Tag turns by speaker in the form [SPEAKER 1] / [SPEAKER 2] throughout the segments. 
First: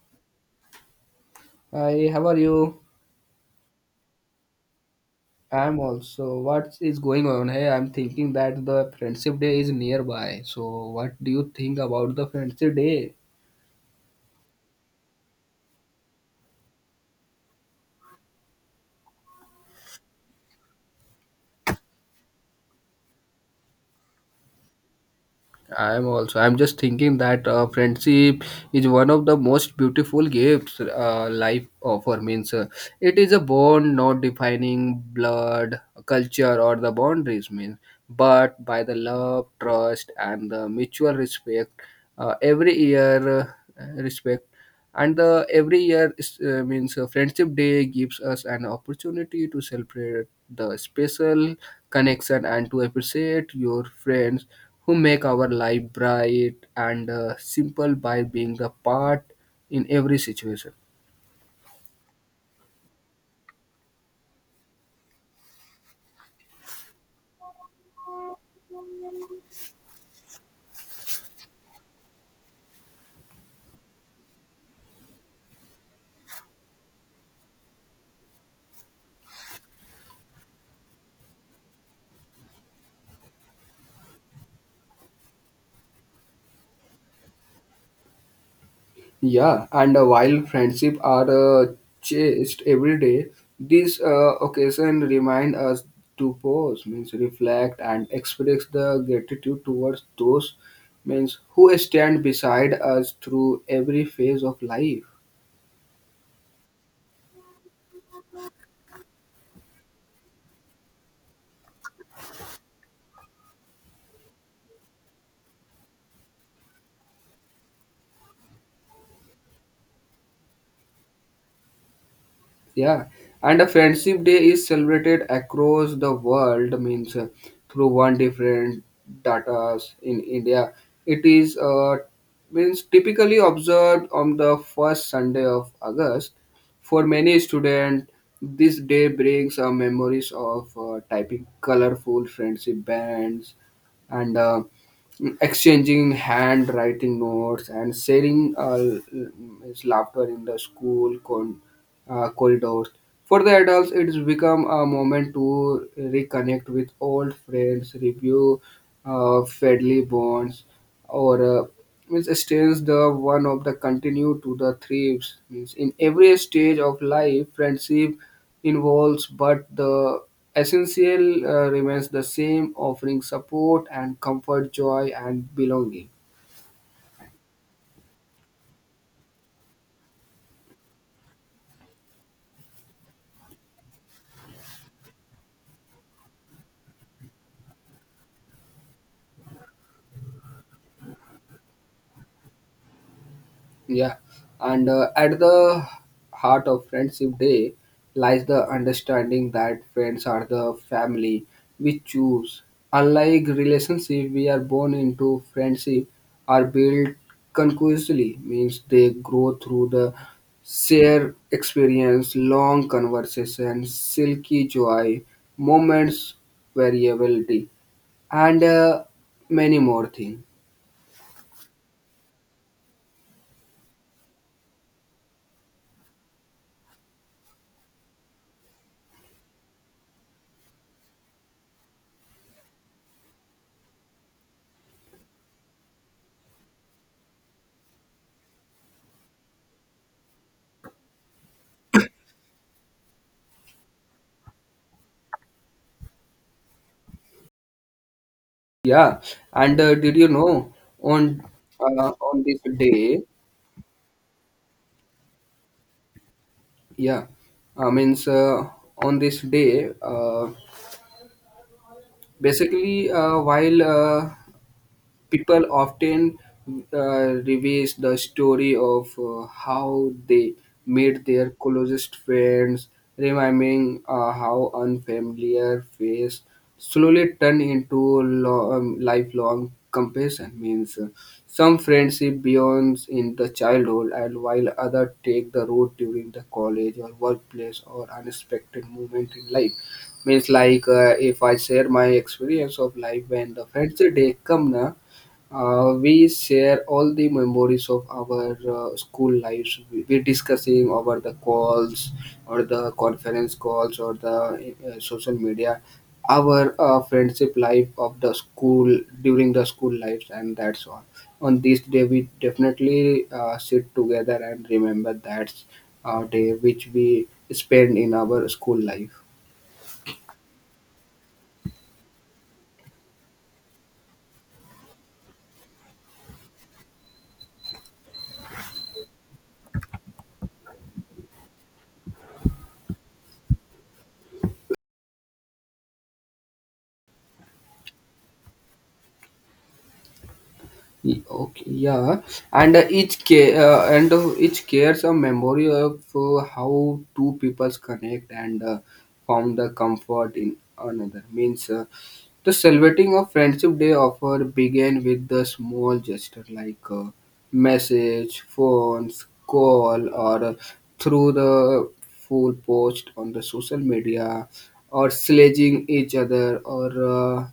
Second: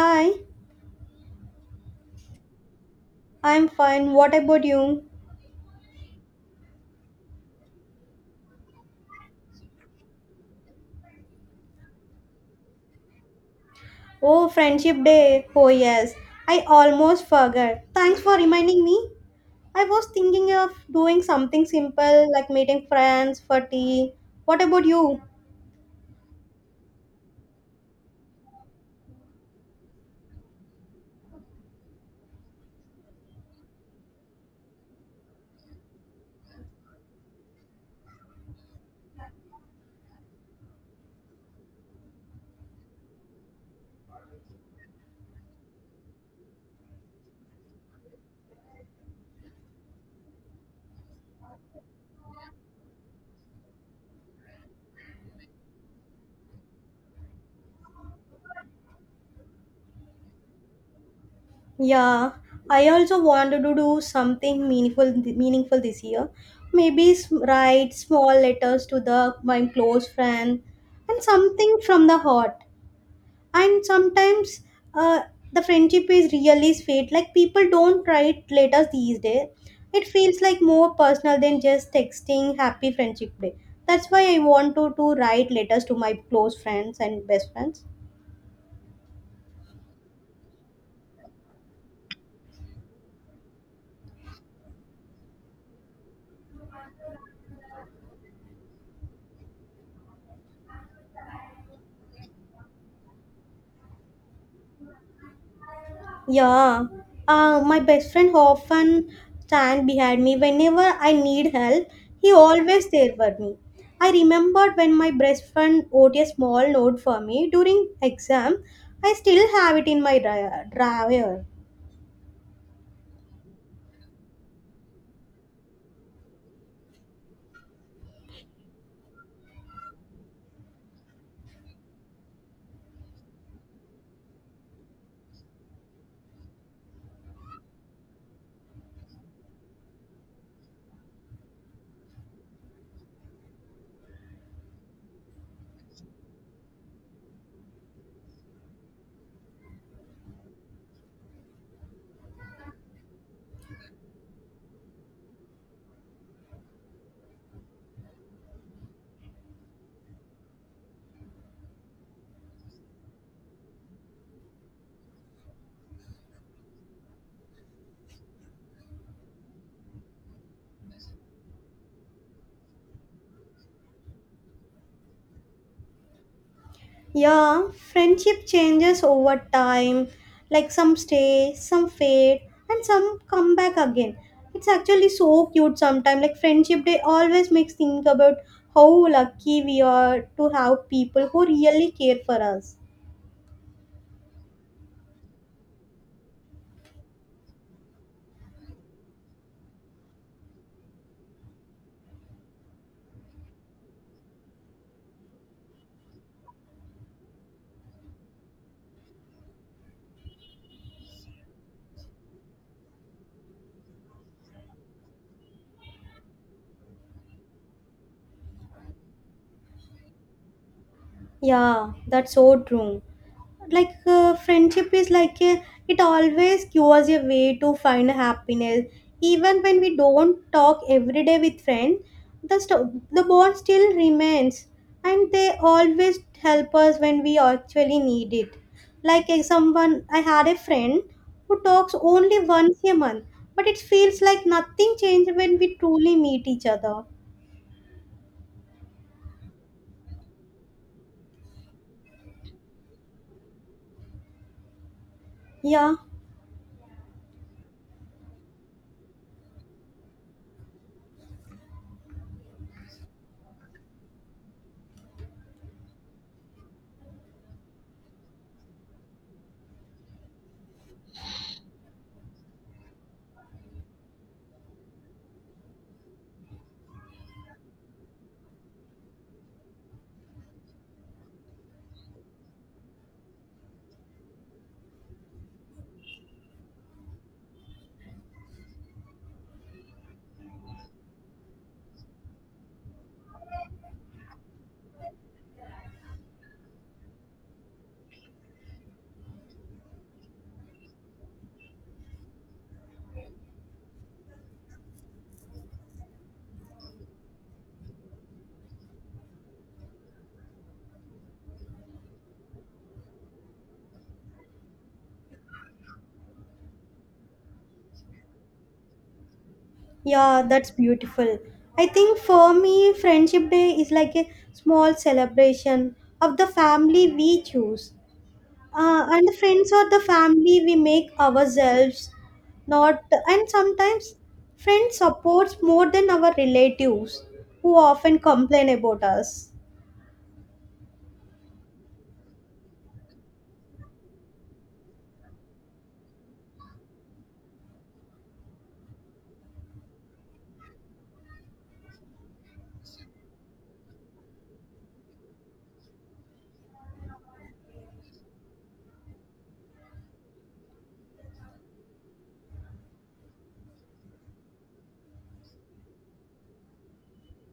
[SPEAKER 1] Hi,
[SPEAKER 2] Hi, how are you?
[SPEAKER 1] I'm fine. What about you?
[SPEAKER 2] I'm also. What is going on? Hey, I'm thinking that the Friendship Day is nearby. So, what do you think about the Friendship Day?
[SPEAKER 1] Oh, Friendship Day. Oh, yes. I almost forgot. Thanks for reminding me. I was thinking of doing something simple like meeting friends for tea. What about you?
[SPEAKER 2] I'm also. I'm just thinking that friendship is one of the most beautiful gifts life offer. Means it is a bond not defining blood, culture, or the boundaries. Means, but by the love, trust, and the mutual respect, every year respect. And every year means friendship day gives us an opportunity to celebrate the special connection and to appreciate your friends who make our life bright and simple by being a part in every situation.
[SPEAKER 1] Yeah, I also wanted to do something meaningful this year. Maybe write small letters to the my close friend and something from the heart. And sometimes, uh, the friendship is really sweet. Like people don't write letters these days, it feels like more personal than just texting happy Friendship Day. That's why I want to write letters to my close friends and best friends.
[SPEAKER 2] Yeah, and while friendship are chased every day, this occasion remind us to pause, means reflect and express the gratitude towards those means who stand beside us through every phase of life.
[SPEAKER 1] Yeah. My best friend often stand behind me whenever I need help. He always there for me. I remembered when my best friend wrote a small note for me during exam. I still have it in my drawer.
[SPEAKER 2] Yeah, and a friendship day is celebrated across the world, means through one different datas in India. It is means typically observed on the first Sunday of August. For many students, this day brings memories of typing colorful friendship bands and exchanging handwriting notes and sharing is laughter in the school corridors. For the adults, it's become a moment to reconnect with old friends, review friendly bonds, or means stays the one of the continue to the thrives means in every stage of life friendship involves but the essential remains the same offering support and comfort joy and belonging.
[SPEAKER 1] Yeah, friendship changes over time. Like some stay, some fade, and some come back again. It's actually so cute sometimes. Like Friendship Day always makes think about how lucky we are to have people who really care for us.
[SPEAKER 2] Yeah, and at the heart of Friendship Day lies the understanding that friends are the family we choose. Unlike relationship, we are born into friendship are built continuously means they grow through the share experience, long conversations, silky joy, moments, variability, and many more things.
[SPEAKER 1] Yeah, that's so true. Like, friendship is like it always gives a way to find happiness even when we don't talk every day with friends. The bond still remains, and they always help us when we actually need it. Like if someone, I had a friend who talks only once a month, but it feels like nothing changed when we truly meet each other.
[SPEAKER 2] Yeah, and did you know on on this day?
[SPEAKER 1] Yeah.
[SPEAKER 2] Yeah, means on this day, basically, while people often reveals the story of how they made their closest friends, remembering how unfamiliar face slowly turn into lifelong compassion. Means some friendship beyond in the childhood, and while other take the road during the college or workplace or unexpected moment in life means like if I share my experience of life when the friendship day come na we share all the memories of our school lives. We discussing over the calls, or the conference calls, or the social media. Our friendship life of the school during the school lives, and that's all. On this day, we definitely sit together and remember that day which we spend in our school life.
[SPEAKER 1] Yeah, that's beautiful. I think for me, Friendship Day is like a small celebration of the family we choose. And the friends or the family we make ourselves, not. And sometimes friends supports more than our relatives who often complain about us.
[SPEAKER 2] Okay, yeah, and each cares a memory of how two peoples connect and found the comfort in another. Means the celebrating of Friendship Day offer began with the small gesture like message, phones, call, or through the full post on the social media, or sledging each other, or uh,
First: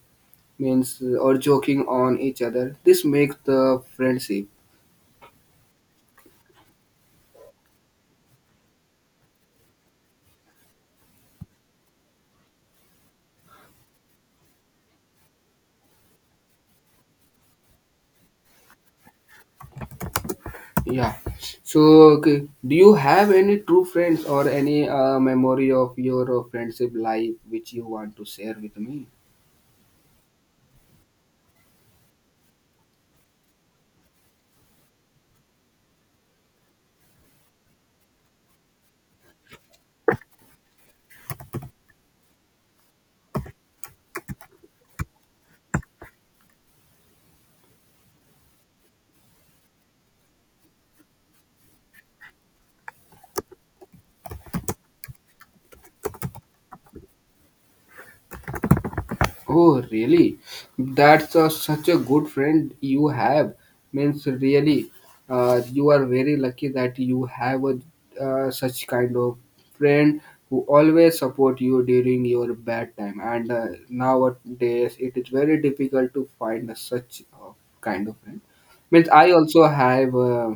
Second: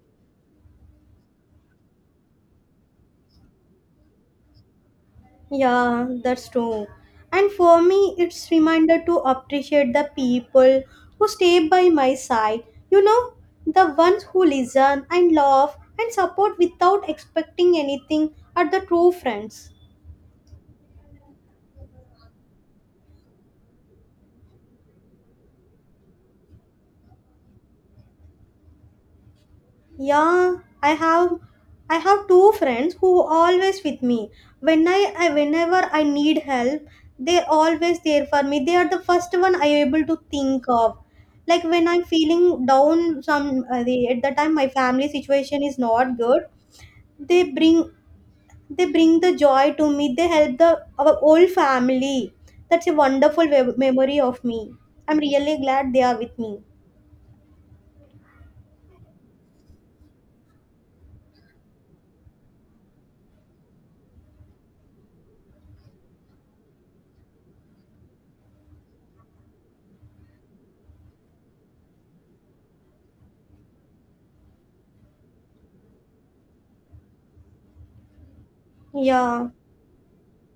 [SPEAKER 2] means uh, or joking on each other. This makes the friendship.
[SPEAKER 1] Yeah, that's true. And for me, it's reminder to appreciate the people who stay by my side. You know, the ones who listen and love and support without expecting anything are the true friends.
[SPEAKER 2] Yeah. So, okay, do you have any true friends or any memory of your friendship life which you want to share with me?
[SPEAKER 1] Yeah, I have I have two friends who always with me. When I whenever I need help, they're always there for me. They are the first one I able to think of. Like when I'm feeling down some, at the time my family situation is not good, they bring they bring the joy to me. They help the our whole family. That's a wonderful memory of me. I'm really glad they are with me.
[SPEAKER 2] Oh, really? That's such a good friend you have. Means really, you are very lucky that you have a such kind of friend who always support you during your bad time. And nowadays, it is very difficult to find such kind of friend means I
[SPEAKER 1] Yeah.
[SPEAKER 2] also have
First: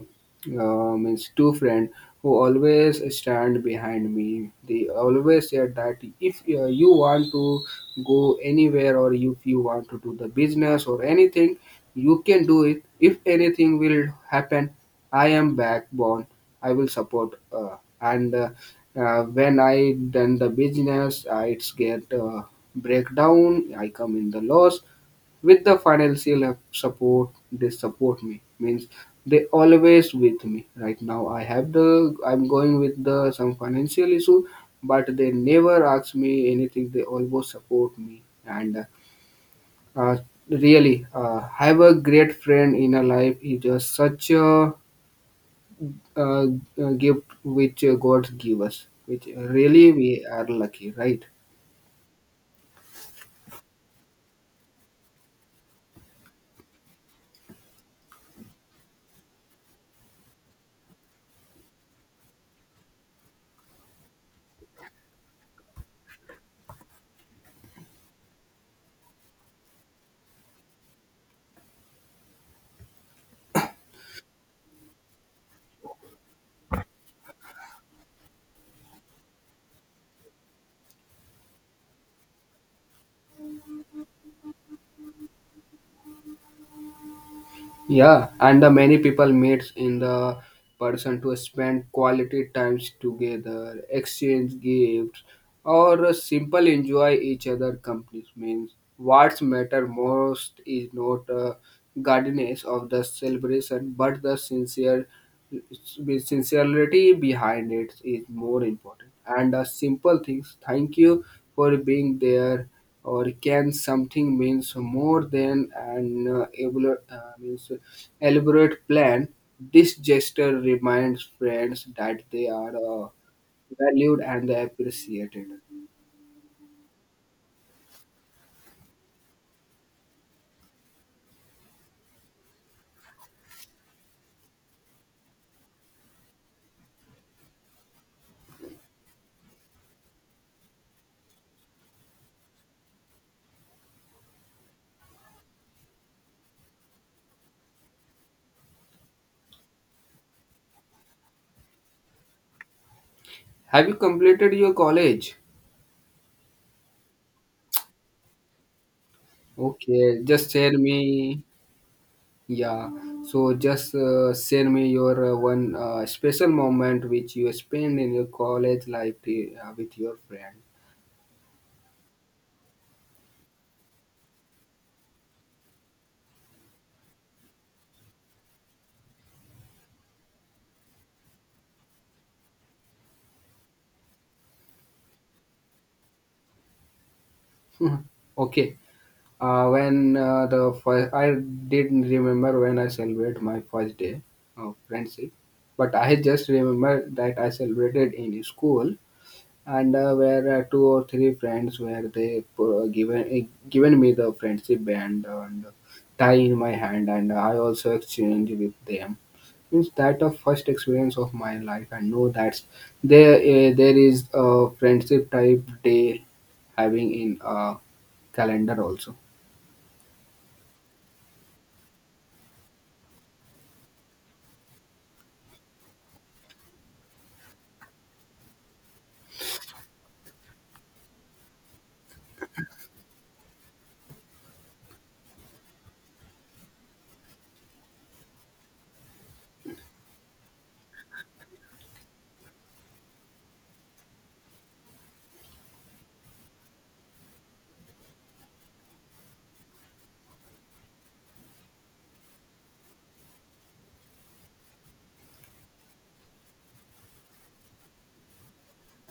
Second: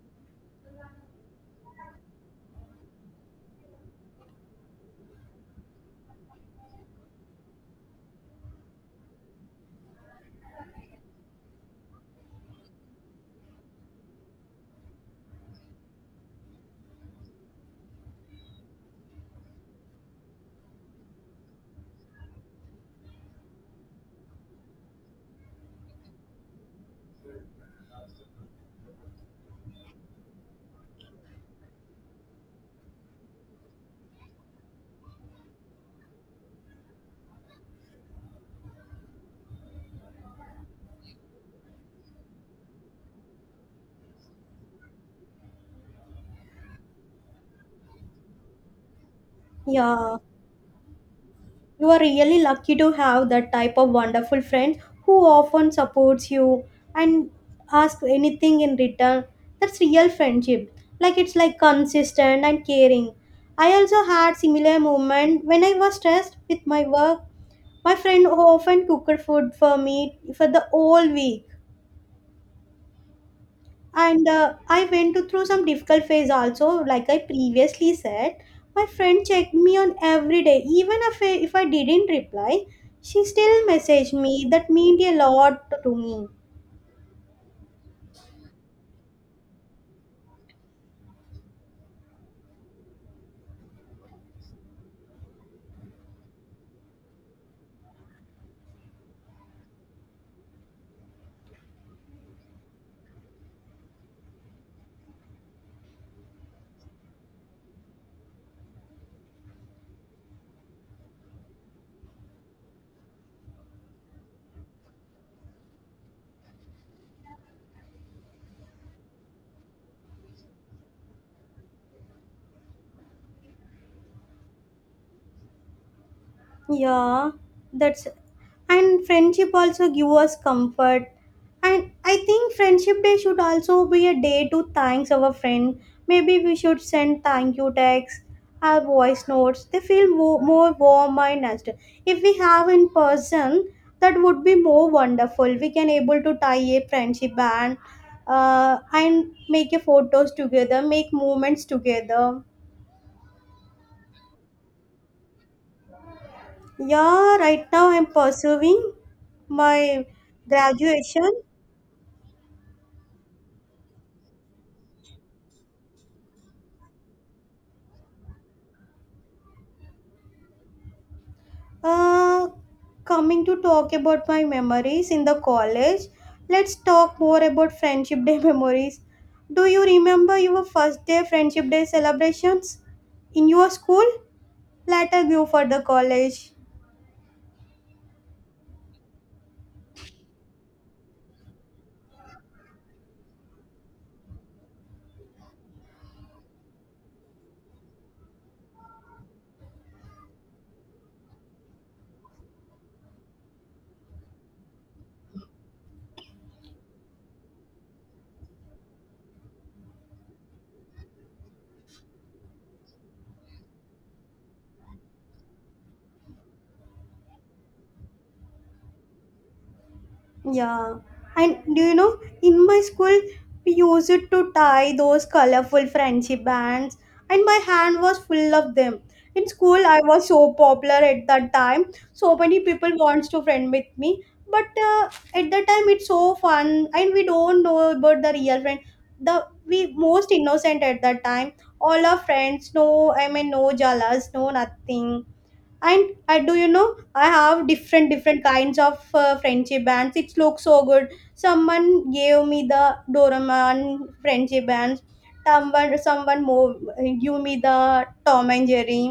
[SPEAKER 2] means two friend who always stand behind me. They always said that if you want to go anywhere or if you want to do the business or anything, you can do it. If anything will happen, I am backbone. I will support. And when I done the business, I it's get breakdown. I come in the loss with the financial help, support they support me means they always with me right now I have the I'm going with the some financial issue but they never ask me anything they always support me and uh, really have a great friend in a life is a, such a uh, gift which god give us which really we
[SPEAKER 1] Yeah.
[SPEAKER 2] are lucky right.
[SPEAKER 1] You are really lucky to have that type of wonderful friend who often supports you and asks anything in return. That's real friendship. Like it's like consistent and caring. I also had similar moment when I was stressed with my work. My friend often cooked food for me for the whole week, and I went to through some difficult phase also, like I previously said. My friend checked me on every day, even if I didn't reply. She still messaged me, that meant a lot to me.
[SPEAKER 2] Yeah, and the many people meets in the person to spend quality times together, exchange gifts, or simple enjoy each other company. Means what's matter most is not guardians of the celebration, but the sincerity behind it is more important. And the simple things, thank you for being there, or can something means more than an able, means elaborate plan. This gesture reminds friends that they are valued and appreciated.
[SPEAKER 1] Yeah, that's and friendship also give us comfort. And I think Friendship Day should also be a day to thanks our friend. Maybe we should send thank you texts or voice notes. They feel more warm and natural. If we have in person, that would be more wonderful. We can able to tie a friendship band, and make a photos together, make moments together.
[SPEAKER 2] Have you completed your college?
[SPEAKER 1] Yeah, right now I'm pursuing my
[SPEAKER 2] Okay, just tell
[SPEAKER 1] graduation.
[SPEAKER 2] me. Yeah, so just share me your one special moment which you spend in your college life with your friend.
[SPEAKER 1] Uh, Coming to talk about my memories in the college, let's talk more about Friendship Day memories. Do you remember your first day Friendship Day celebrations in your school? Later, go for the college.
[SPEAKER 2] Okay, when the first, I didn't remember when I celebrate my first day of friendship, but I just remember that I celebrated in school and where two or three friends where they given me the friendship band and tie in my hand and I also exchange with them. It's that a first experience of my life, and know that there is a friendship type day having in a calendar also.
[SPEAKER 1] Yeah, and do you know, in my school, we used to tie those colorful friendship bands, and my hand was full of them. In school, I was so popular at that time. So many people wants to friend with me, but at that time, it's so fun, and we don't know about the real friend. The we most innocent at that time. All our friends, no, I mean, no jealous, no nothing. And I do you know I have different kinds of friendship bands. It looks so good. Someone gave me the Doraemon friendship bands. Someone more give me the Tom and Jerry.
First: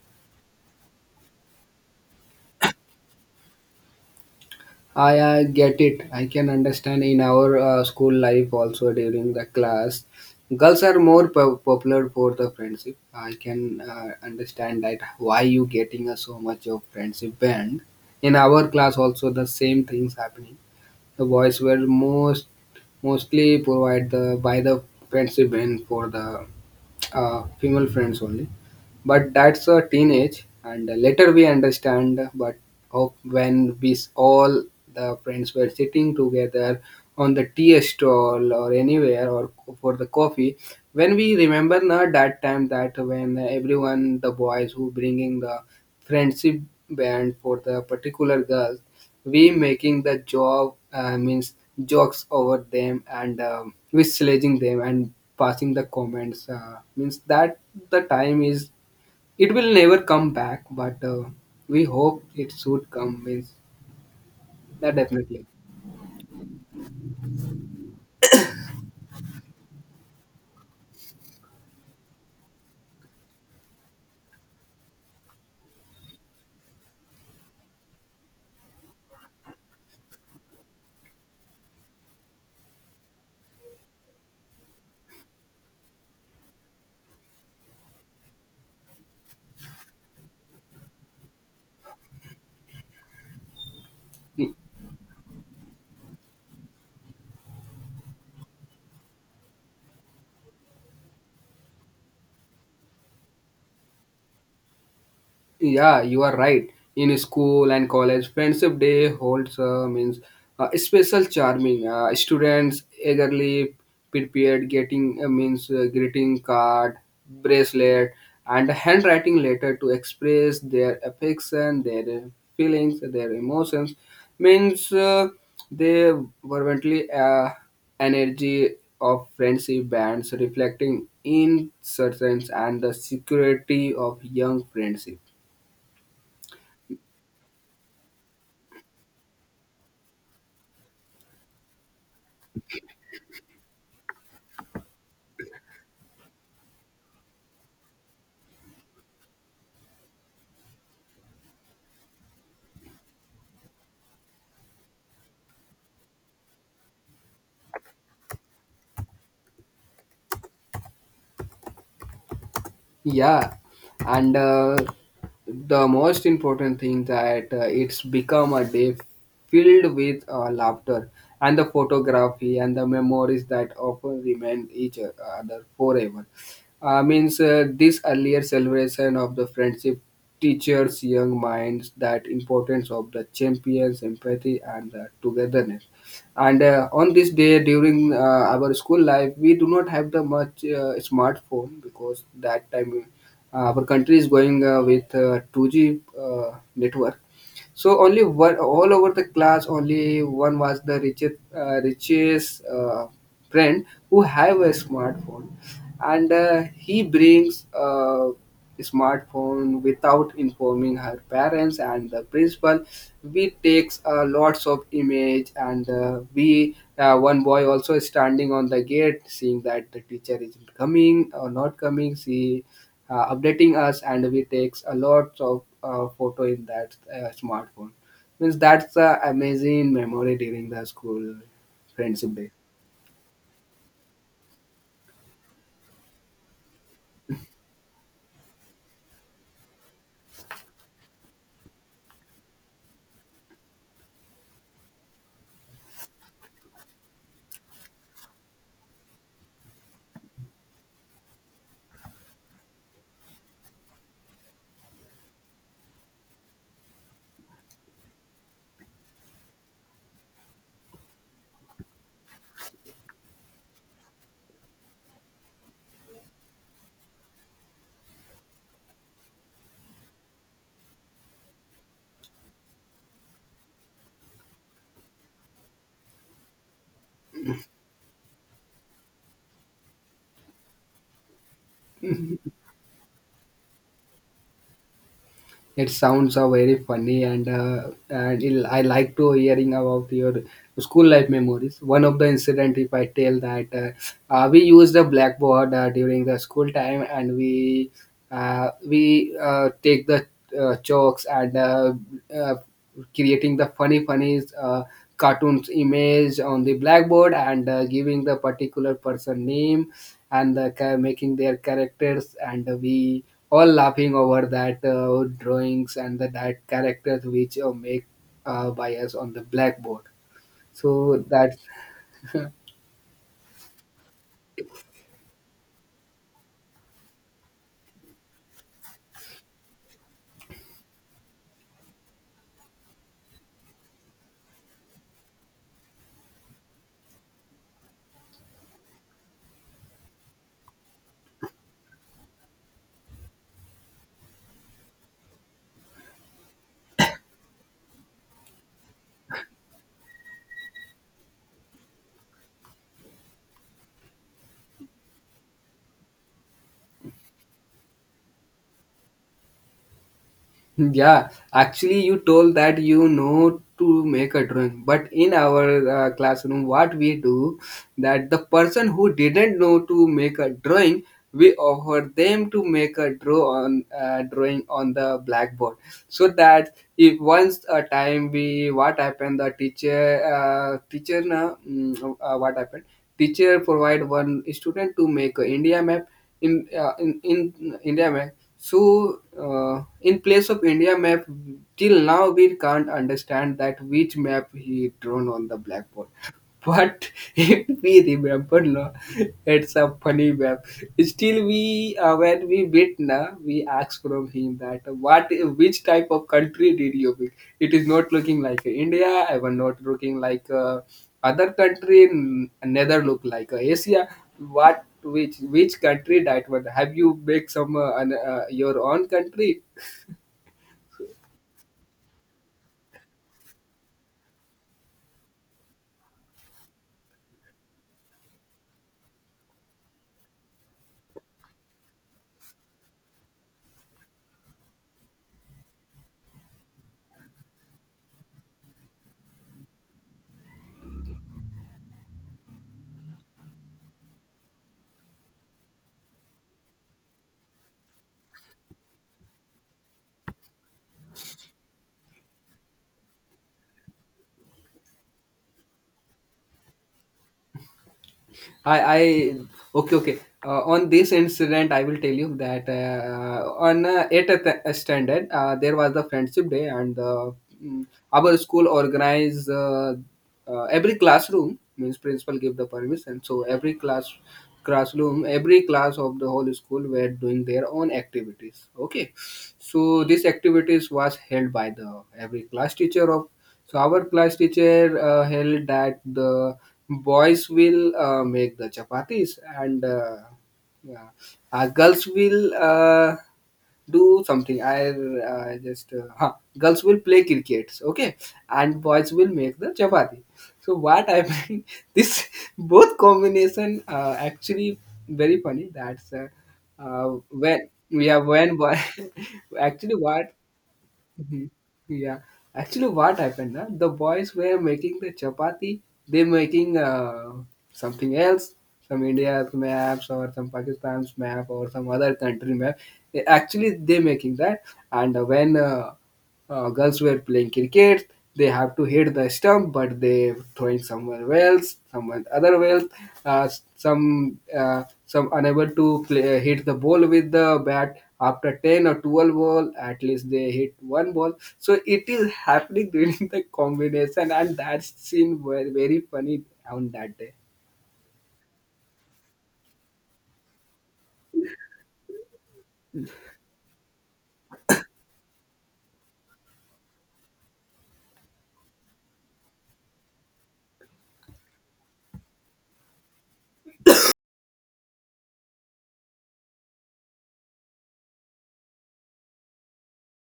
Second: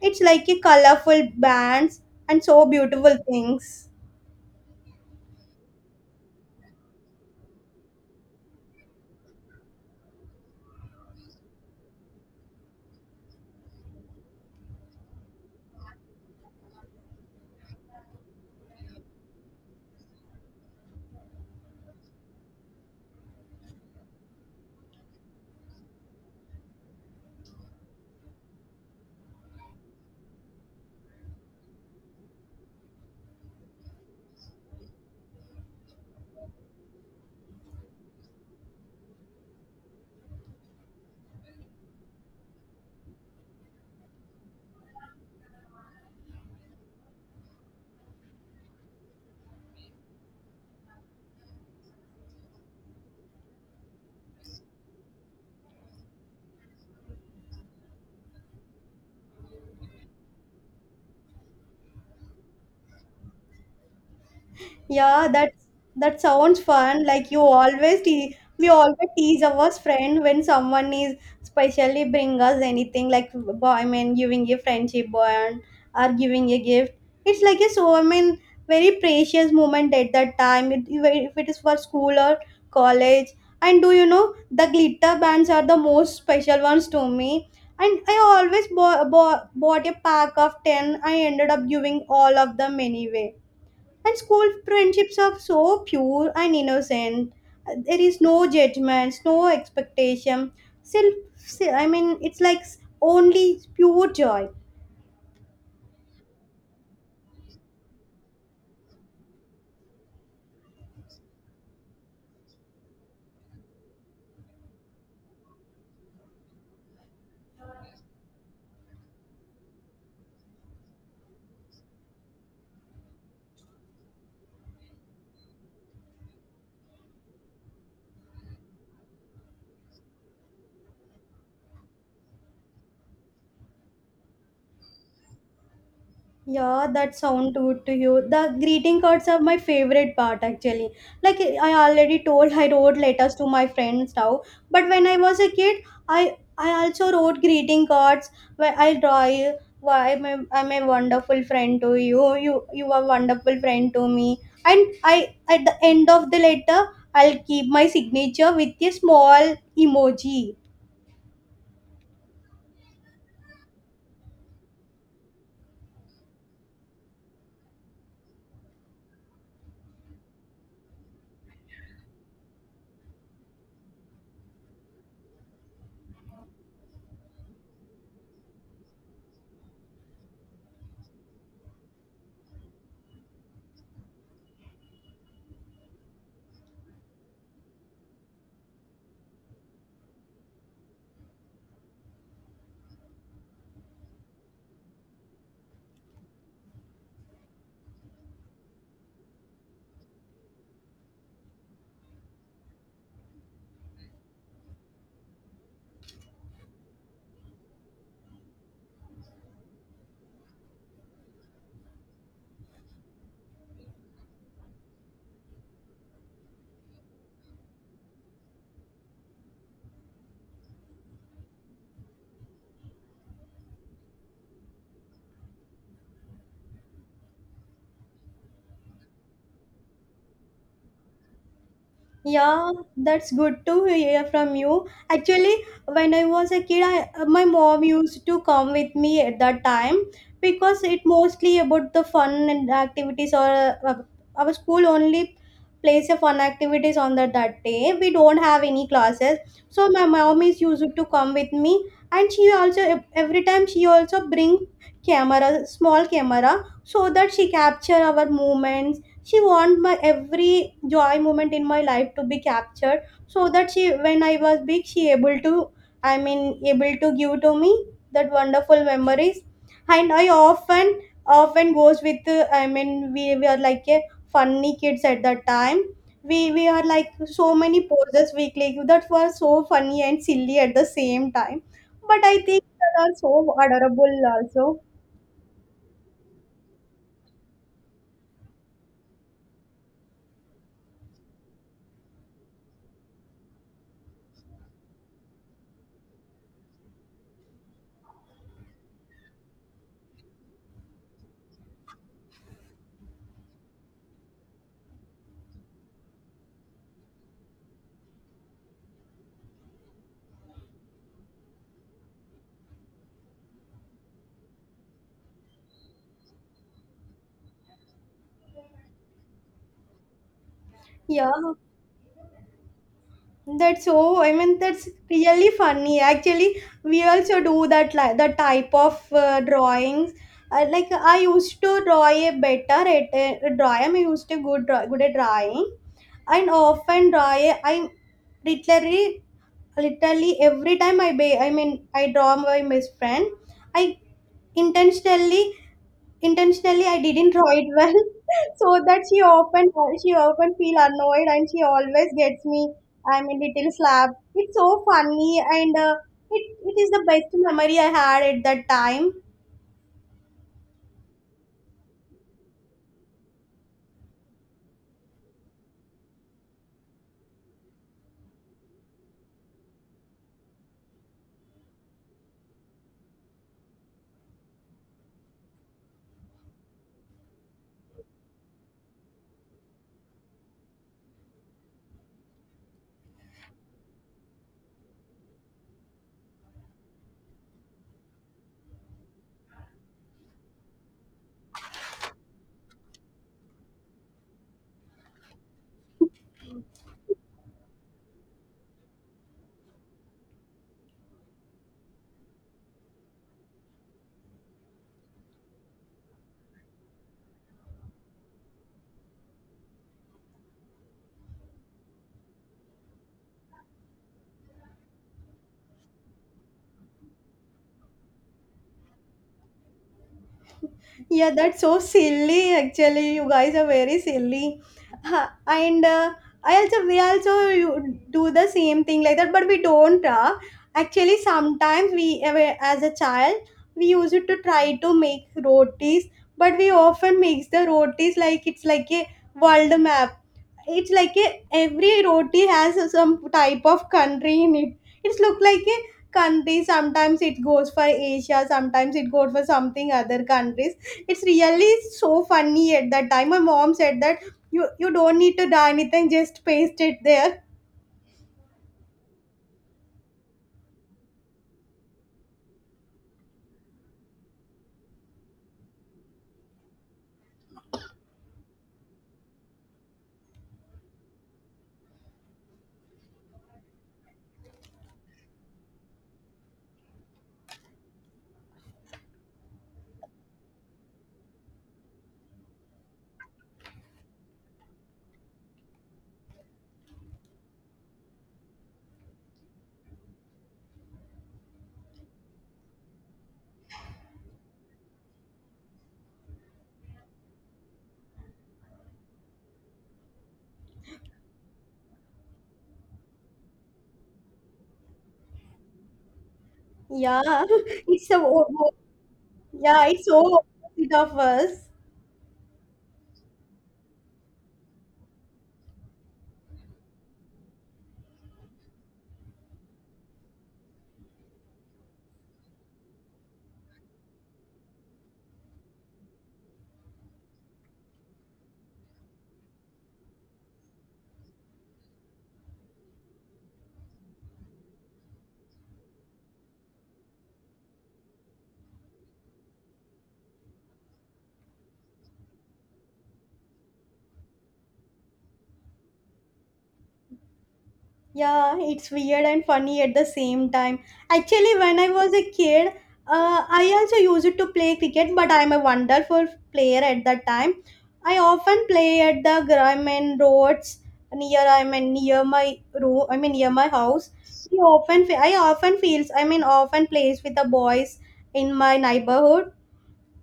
[SPEAKER 1] It's like a colorful bands and so beautiful things.
[SPEAKER 2] I get it. I can understand in our school life also during the class, girls are more popular for the friendship. I can understand that why you getting a so much of friendship band. In our class also the same things happening. The voice were mostly provided the, by the friendship and for the female friends only. But that's a teenage, and later we understand. But of when we all the friends were sitting together on the tea stall or anywhere or for the coffee, when we remember now that time that when everyone the boys who bringing the friendship band for the particular girl we making the job means jokes over them and we sledging them and passing the comments means that the time is it will never come back but we hope it should come means that
[SPEAKER 1] Yeah,
[SPEAKER 2] definitely.
[SPEAKER 1] that sounds fun. Like you always te we always tease our friend when someone is specially bring us anything, like giving a friendship bond or giving a gift. It's like a, very precious moment at that time. If it is for school or college. And do you know the glitter bands are the most special ones to me. And I always bo bo bought a pack of 10. I ended up giving all of them anyway, and school
[SPEAKER 2] Hmm.
[SPEAKER 1] friendships are so pure and innocent. There is no judgments, no expectation. Self, it's like only pure joy.
[SPEAKER 2] Yeah, you are right. In school and college, Friendship Day holds means special charming. Students eagerly prepared getting means greeting card, bracelet, and handwriting letter to express their affection, their feelings, their emotions. Means they fervently energy of friendship bands reflecting in certain and the security of young friendship.
[SPEAKER 1] Yeah, that sound good to you. The greeting cards are my favorite part actually. Like I already told, I wrote letters to my friends now. But when I was a kid, I also wrote greeting cards where I draw you why I'm a wonderful friend to you. You are wonderful friend to me. And I at the end of the letter I'll keep my signature with a small emoji.
[SPEAKER 2] Yeah, and the most important thing that it's become a day filled with laughter and the photography and the memories that often remain each other forever. Means this earlier celebration of the friendship teaches young minds that importance of the champions, empathy, and the togetherness and on this day during our school life we do not have the much smartphone because that time our country is going with 2G network so only one, all over the class, only one was the richest friend who have a smartphone, and he brings a smartphone without informing her parents and the principal. We takes lots of image, and we one boy also is standing on the gate, seeing that the teacher is coming or not coming. She updating us and we takes a lot of photo in that smartphone means that's the amazing memory during the school friendship day.
[SPEAKER 1] Yeah, that's good to hear from you. Actually, when I was a kid, my mom used to come with me at that time because it mostly about the fun and activities, or our school only plays a fun activities on that day. We don't have any classes. So my mom is used to come with me, and she also every time she also bring camera, small camera so that she capture our movements. She want my every joy moment in my life to be captured so that she when I was big she able to, i mean able to give to me that wonderful memories. And I often goes with, we, are like a funny kids at that time. We are like so many poses we click that were so funny and silly at the same time. But I think that are so adorable also.
[SPEAKER 2] It sounds very funny, and and I like to hearing about your school life memories. One of the incident, if I tell that we used the blackboard during the school time, and we take the chalks and uh, creating the funny cartoons image on the blackboard and giving the particular person name and the, making their characters and we all laughing over that drawings and the that characters which make by us on the blackboard so
[SPEAKER 1] Yeah.
[SPEAKER 2] that.
[SPEAKER 1] That's so. I mean, that's really funny. Actually, we also do that, like the type of drawings. Like I used to draw a better at draw. I'm used to good draw, good at drawing, and often draw. I'm literally literally every time I draw my best friend. I intentionally intentionally I didn't draw it well so that she often feel annoyed, and she always gets me, little slap. It's so funny, and it, it is the best memory I had at that time.
[SPEAKER 2] Yeah, actually, you told that you know to make a drawing, but in our classroom, what we do that the person who didn't know to make a drawing, we offer them to make a draw on drawing on the blackboard, so that if once a time we what happened the teacher what happened teacher provide one student to make a India map in in India map so, in place of India map, till now we can't understand that which map he drawn on the blackboard. But if we remember, no, it's a funny map. Still, we when we meet, we ask from him that which type of country did you visit? It is not looking like India. I was not looking like other country. Neither look like Asia. Which country that one? Have you make your own country?
[SPEAKER 1] Yeah, that's so silly. Actually, you guys are very silly. And I also we also do the same thing like that, but we don't. Actually, sometimes we, as a child we used to try to make rotis, but we often makes the rotis like it's like a world map. It's like a every roti has some type of country in it. It's look like a country. Sometimes it goes for Asia, sometimes it goes for something other countries. It's really so funny. At that time my mom said that you don't need to do anything, just paste it there.
[SPEAKER 2] I okay, okay. On this incident, I will tell you that on eighth standard, there was the friendship day, and mm, our school organized every classroom means principal give the permission, so every class classroom, every class of the whole school were doing their own activities. Okay, so these activities was held by the every class teacher of so our class teacher held that the boys will make the chapatis and yeah, girls will do something. Girls will play cricket, okay, and boys will make the chapati. So what I mean, this both combination actually very funny. That's
[SPEAKER 1] Yeah.
[SPEAKER 2] When we
[SPEAKER 1] it's a
[SPEAKER 2] have when boy
[SPEAKER 1] Yeah,
[SPEAKER 2] actually
[SPEAKER 1] it's
[SPEAKER 2] what.
[SPEAKER 1] so opposite of
[SPEAKER 2] Mhm.
[SPEAKER 1] us.
[SPEAKER 2] Yeah, actually, what happened? Huh? The boys were making the chapati. They making something else, some India's maps or some Pakistan's map or some other country map. Actually, they making that. And when girls were playing cricket, they have to hit the stump, but they throw it somewhere else, someone other else. Uh, some unable to play, hit the ball with the bat after 10 or 12 ball at least they hit one ball, so it is happening during the combination, and that's seen very, very funny on that day.
[SPEAKER 1] Yeah, it's weird and funny at the same time. Actually, when I was a kid, I also used to play cricket, but I'm a wonderful player at that time. I often play at the Grumman roads near, I mean, near my room. I mean near my house. I often feels, I mean, often plays with the boys in my neighborhood.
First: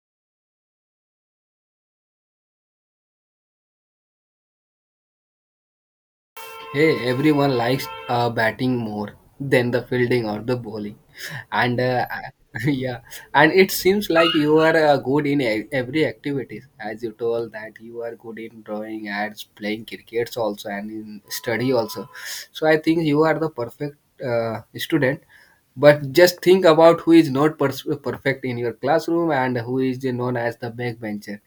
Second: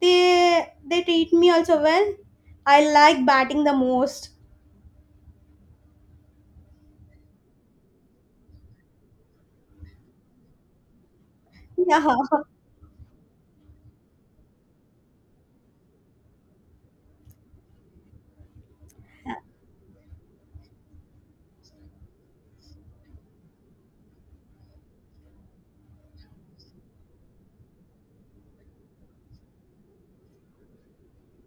[SPEAKER 1] They treat me also well. I like batting the most.
[SPEAKER 2] Hey, everyone likes batting more than the fielding or the bowling, and
[SPEAKER 1] Yeah.
[SPEAKER 2] yeah, and it seems like you are good in every activities. As you told that you are good in drawing ads, playing crickets also, and in study also. So I think you are the perfect student. But just think about who is not perfect in your classroom and who is known as the backbencher.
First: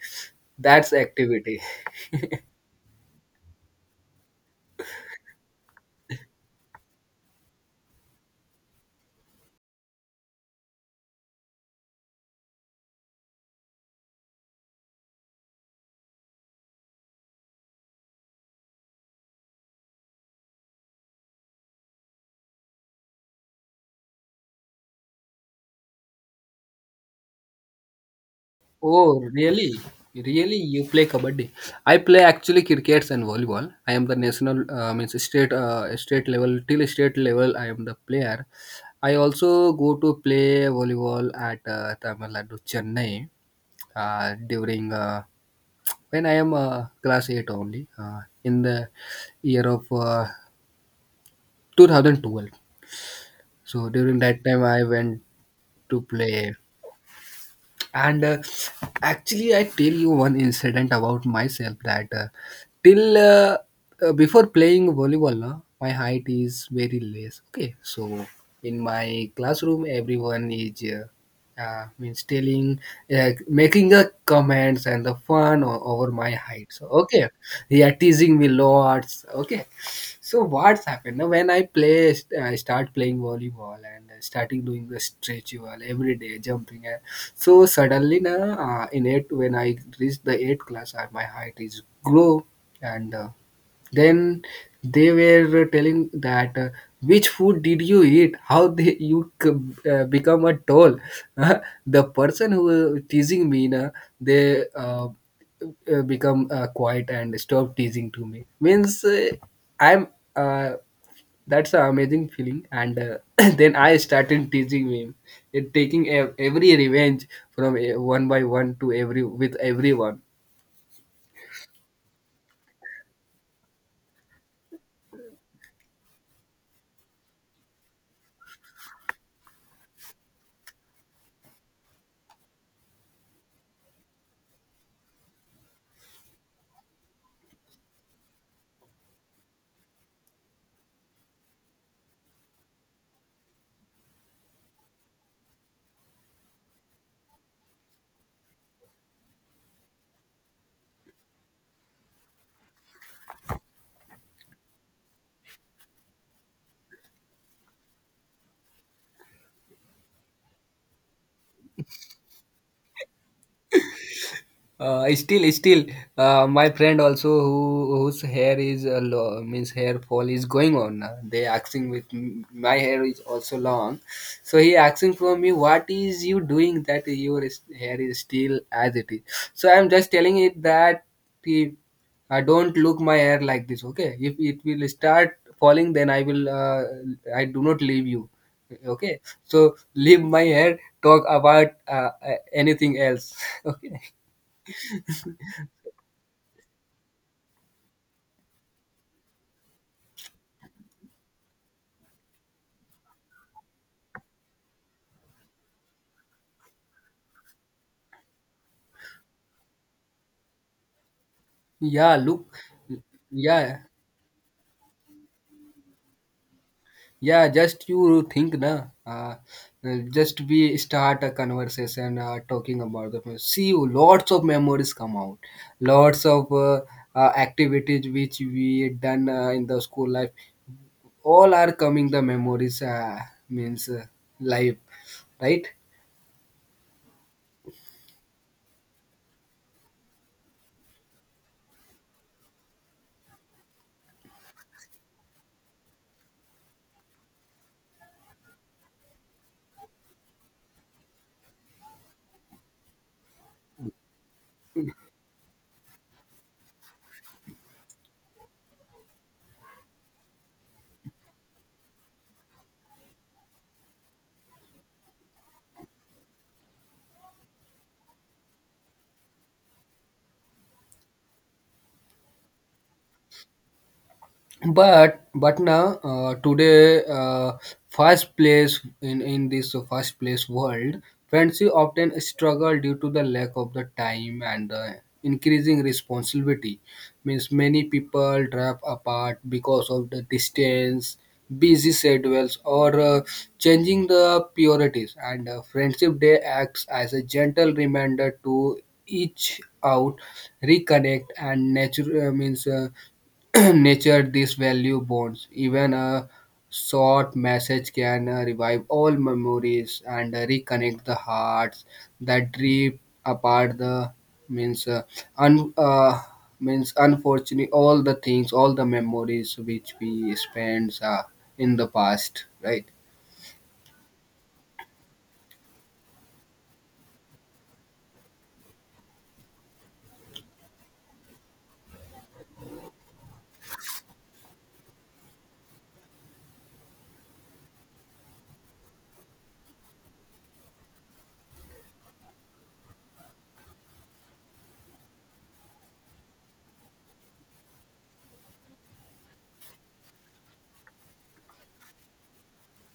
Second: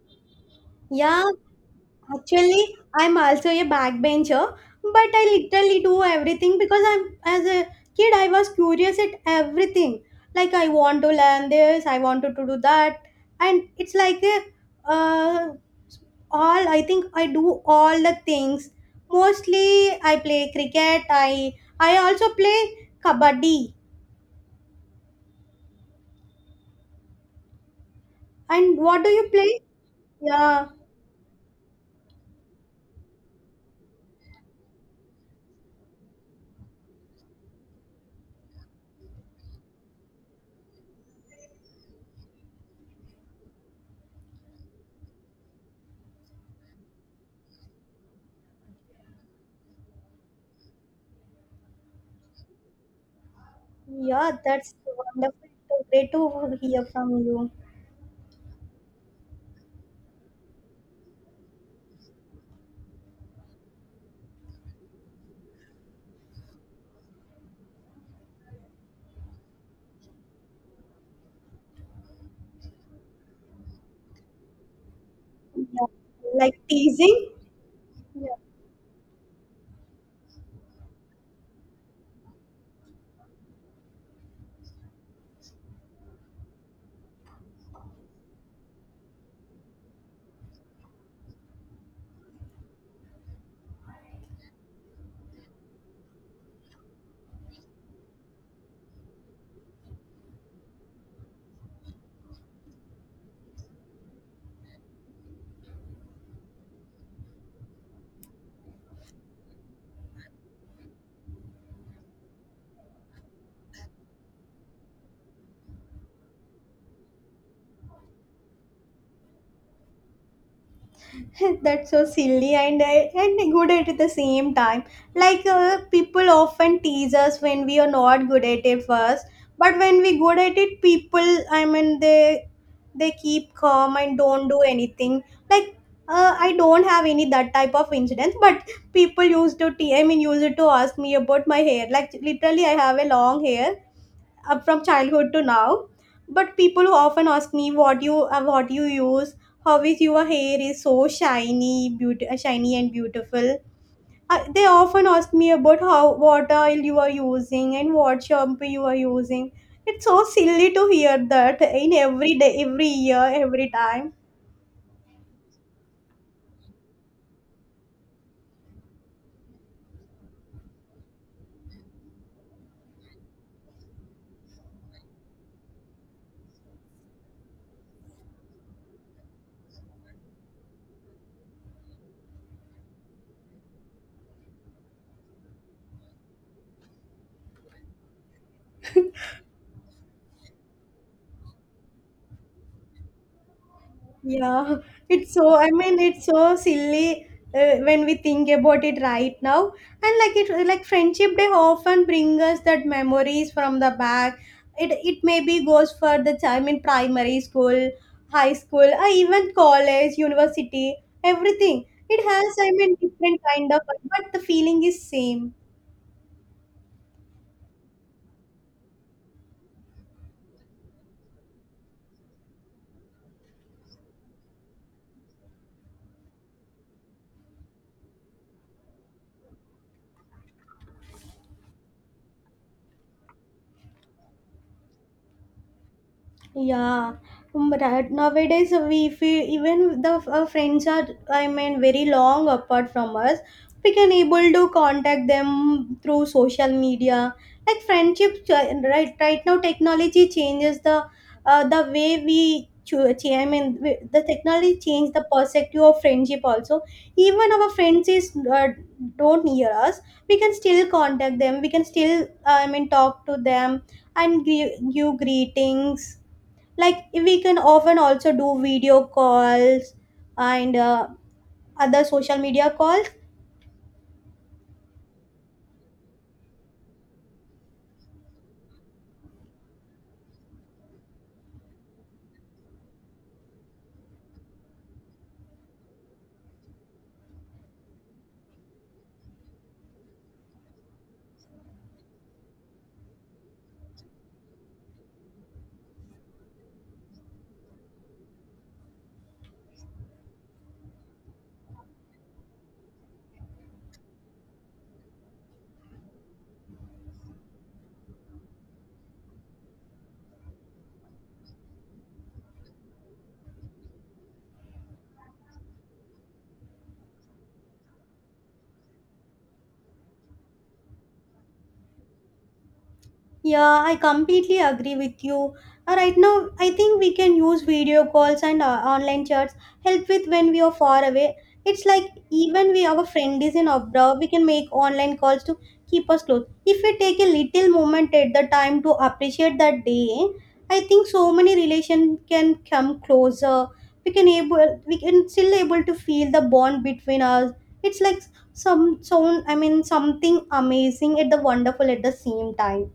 [SPEAKER 2] That's
[SPEAKER 1] Yeah.
[SPEAKER 2] activity.
[SPEAKER 1] Actually, I'm also a backbencher, but I literally do everything because I'm as a kid I was curious at everything. Like I want to learn this, I wanted to do that, and it's like uh, all I think I do all the things. Mostly I play cricket. I also play kabaddi. And what do
[SPEAKER 2] Oh,
[SPEAKER 1] you play?
[SPEAKER 2] really? Really,
[SPEAKER 1] Yeah,
[SPEAKER 2] you play kabaddi? I play actually crickets and volleyball. I am the national, means state, state level, till state level. I am the player. I also go to play volleyball at Tamil Nadu, Chennai, during when I am class eight only in the year of 2012. So during
[SPEAKER 1] yeah,
[SPEAKER 2] that time,
[SPEAKER 1] that's
[SPEAKER 2] I went
[SPEAKER 1] wonderful.
[SPEAKER 2] to
[SPEAKER 1] Great
[SPEAKER 2] play.
[SPEAKER 1] to hear from you.
[SPEAKER 2] And actually I tell you one incident about myself that till before playing volleyball, na, my height is very less, okay, so in my classroom everyone is yeah, means telling, making the comments and the fun
[SPEAKER 1] Yeah,
[SPEAKER 2] over my
[SPEAKER 1] like
[SPEAKER 2] height. So okay,
[SPEAKER 1] teasing.
[SPEAKER 2] yeah,
[SPEAKER 1] Yeah.
[SPEAKER 2] teasing me lots. Okay, so what's happened now? When I play, I start playing volleyball and starting doing the stretch wall every day, jumping. And so suddenly, now in it when I reached the eighth class, my height is grow. And. Then they were telling that which food did you eat? How they, become a toll? The person who was teasing me, na, they become quiet and stop teasing to me. Means I'm uh, that's an amazing feeling. And then I started teasing him, taking every revenge from one by one, to every, with everyone.
[SPEAKER 1] That's so silly and and good at the same time. Like people often tease us when we are not good at it first, but when we good at it, people, I mean, they keep calm and don't do anything. Like I don't have any that type of incidents, but people used to te- I mean used to ask me about my hair. Like literally, I have a long hair, from childhood to now, but people who often ask me what you use. How is your hair is so shiny, beauty shiny and beautiful. They often ask me about how what oil you are using and what shampoo you are using. It's so silly to hear that in every day every year every time.
[SPEAKER 2] I still, my friend also, who whose hair is low, means hair fall is going on now. They asking with my hair is also long, so he asking from me what is you doing that your hair is still as it is. So I'm just telling it that he, I don't look my hair like this. Okay, if it will start falling, then I will. I do not leave you. Okay, so leave my hair. Talk about anything else. Okay.
[SPEAKER 1] Yeah, it's so, I mean, it's so silly when we think about it right now. And like like Friendship Day often bring us that memories from the back. It maybe goes for the time in primary school, high school, or even college, university, everything.
[SPEAKER 2] Yeah,
[SPEAKER 1] It
[SPEAKER 2] look,
[SPEAKER 1] has, I mean, different kind of,
[SPEAKER 2] yeah,
[SPEAKER 1] but the feeling is same.
[SPEAKER 2] yeah, just you think, na, just we start a conversation talking about the. See, lots of memories come out, lots of activities which we done in the school life, all are coming the memories, means life, right?
[SPEAKER 1] Yeah, but nowadays, we if we, even the our friends are, I mean, very long apart from us, we can able to contact them through social media. Like friendship, right? Right now, technology changes the way we. Cho- cha- I mean, we- the technology changed the perspective of friendship also. Even our friends is uh, don't near us. We can still contact them. We can still, I mean, talk to them and give greetings. Like we can often also do video calls and other social media calls.
[SPEAKER 2] But now today, fast place in this fast place world, friendship often struggle due to the lack of the time and the increasing responsibility. Means many people drive apart because of the distance, busy schedules, or changing the priorities. And friendship day acts as a gentle reminder to each out, reconnect and nature, means nature these value bonds. Even a short message can revive all memories and reconnect the hearts that drift apart. The means un means Unfortunately, all the things, all the memories which we spent in the past, right?
[SPEAKER 1] Yeah, I completely agree with you. Right now, I think we can use video calls and online chats help with when we are far away. It's like even we our friend is in abroad, we can make online calls to keep us close. If we take a little moment at the time to appreciate that day, I think so many relation can come closer. We can still able to feel the bond between us. It's like something amazing at the wonderful at the same time.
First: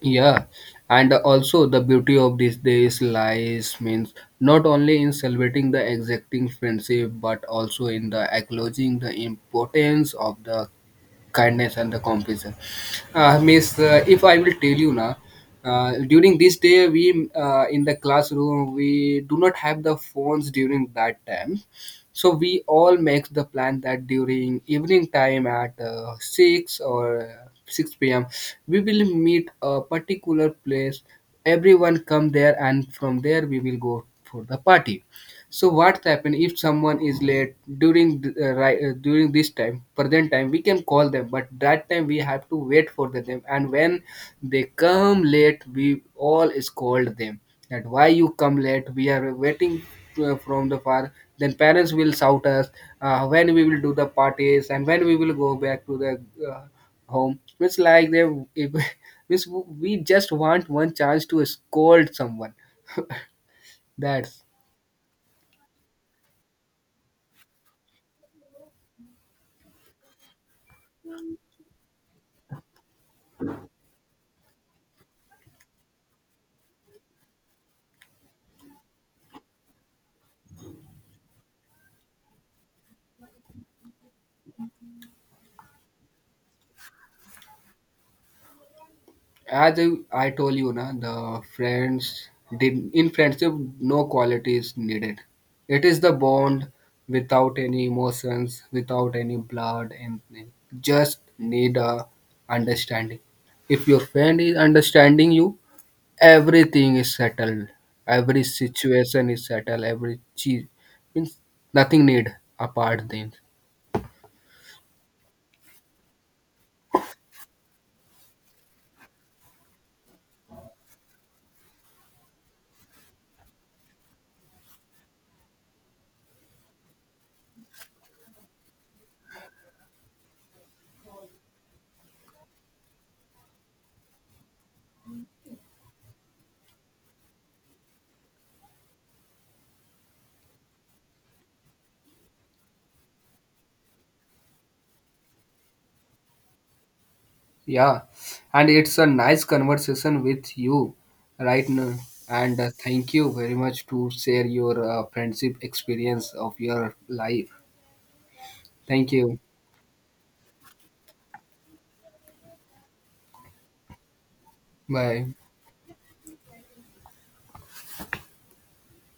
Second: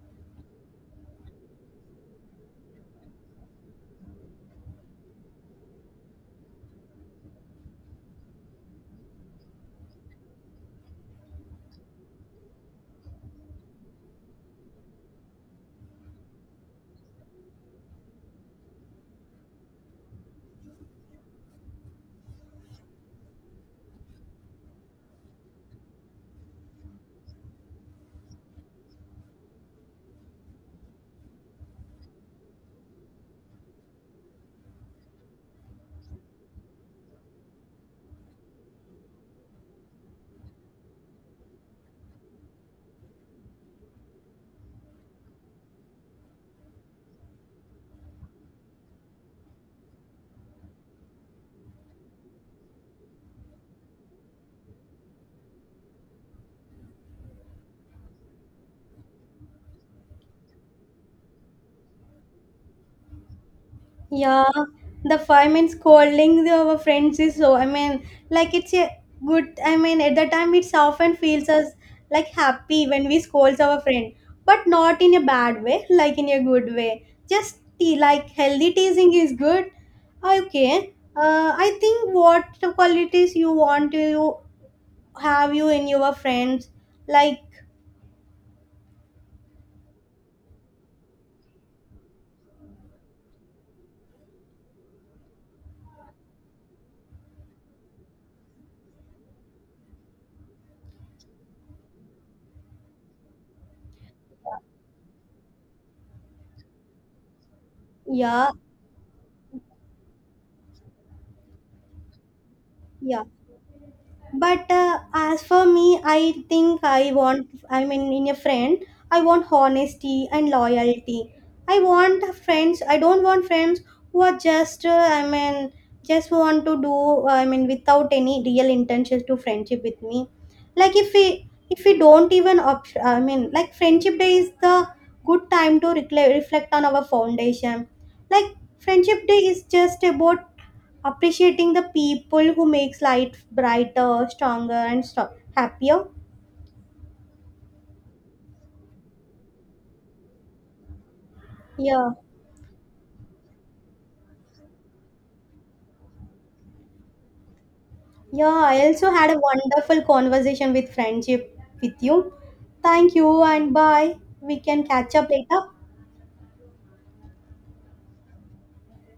[SPEAKER 2] Yeah, and also the beauty of these days lies means not only in celebrating the exacting friendship but also in the acknowledging the importance of the kindness and the compassion. If I will tell you now, during this day we in the classroom we do not have the phones during that time, so we all make the plan that during evening time at 6 p.m. we will meet a particular place. Everyone come there, and from there we will go for the party. So what happen if someone is late during during this time, present time? We can call them, but that time we have to wait for them. And when they come late, we all scold them that why you come late? We are waiting from the far. Then parents will shout us when we will do the parties and when we will go back to the uh, home. It's like they if, it's, we just want one chance to scold someone. That's.
[SPEAKER 1] Yeah, the 5 minutes calling our friends is so. I mean, like it's a good. I mean, at the time, it's often feels us like happy when we scold our friend, but not in a bad way, like in a good way. Just like healthy teasing is good. Okay. I think what qualities you want to have you in your friends, like
[SPEAKER 2] As I told you, na, the friends did in friendship, no quality is needed. It is the bond, without any emotions, without any blood, anything. Just need a understanding. If your friend is understanding you, everything is settled. Every
[SPEAKER 1] yeah,
[SPEAKER 2] situation is settled, every cheese means nothing need apart
[SPEAKER 1] yeah.
[SPEAKER 2] then.
[SPEAKER 1] But as for me I think I want, in a friend I want honesty and loyalty. I don't want friends who are just, want to do, without any real intentions to friendship with me. Like if we don't even like Friendship Day is the good time to reflect on our foundation. Like Friendship Day is just about appreciating the people who makes life brighter, stronger, and happier.
[SPEAKER 2] Yeah, and it's a nice conversation with you right now.
[SPEAKER 1] Yeah.
[SPEAKER 2] And thank you very much to share your friendship experience of your life.
[SPEAKER 1] Yeah, I also
[SPEAKER 2] Thank
[SPEAKER 1] had a
[SPEAKER 2] you.
[SPEAKER 1] wonderful conversation with friendship with you. Thank you and bye. We can catch up
[SPEAKER 2] Bye.
[SPEAKER 1] later.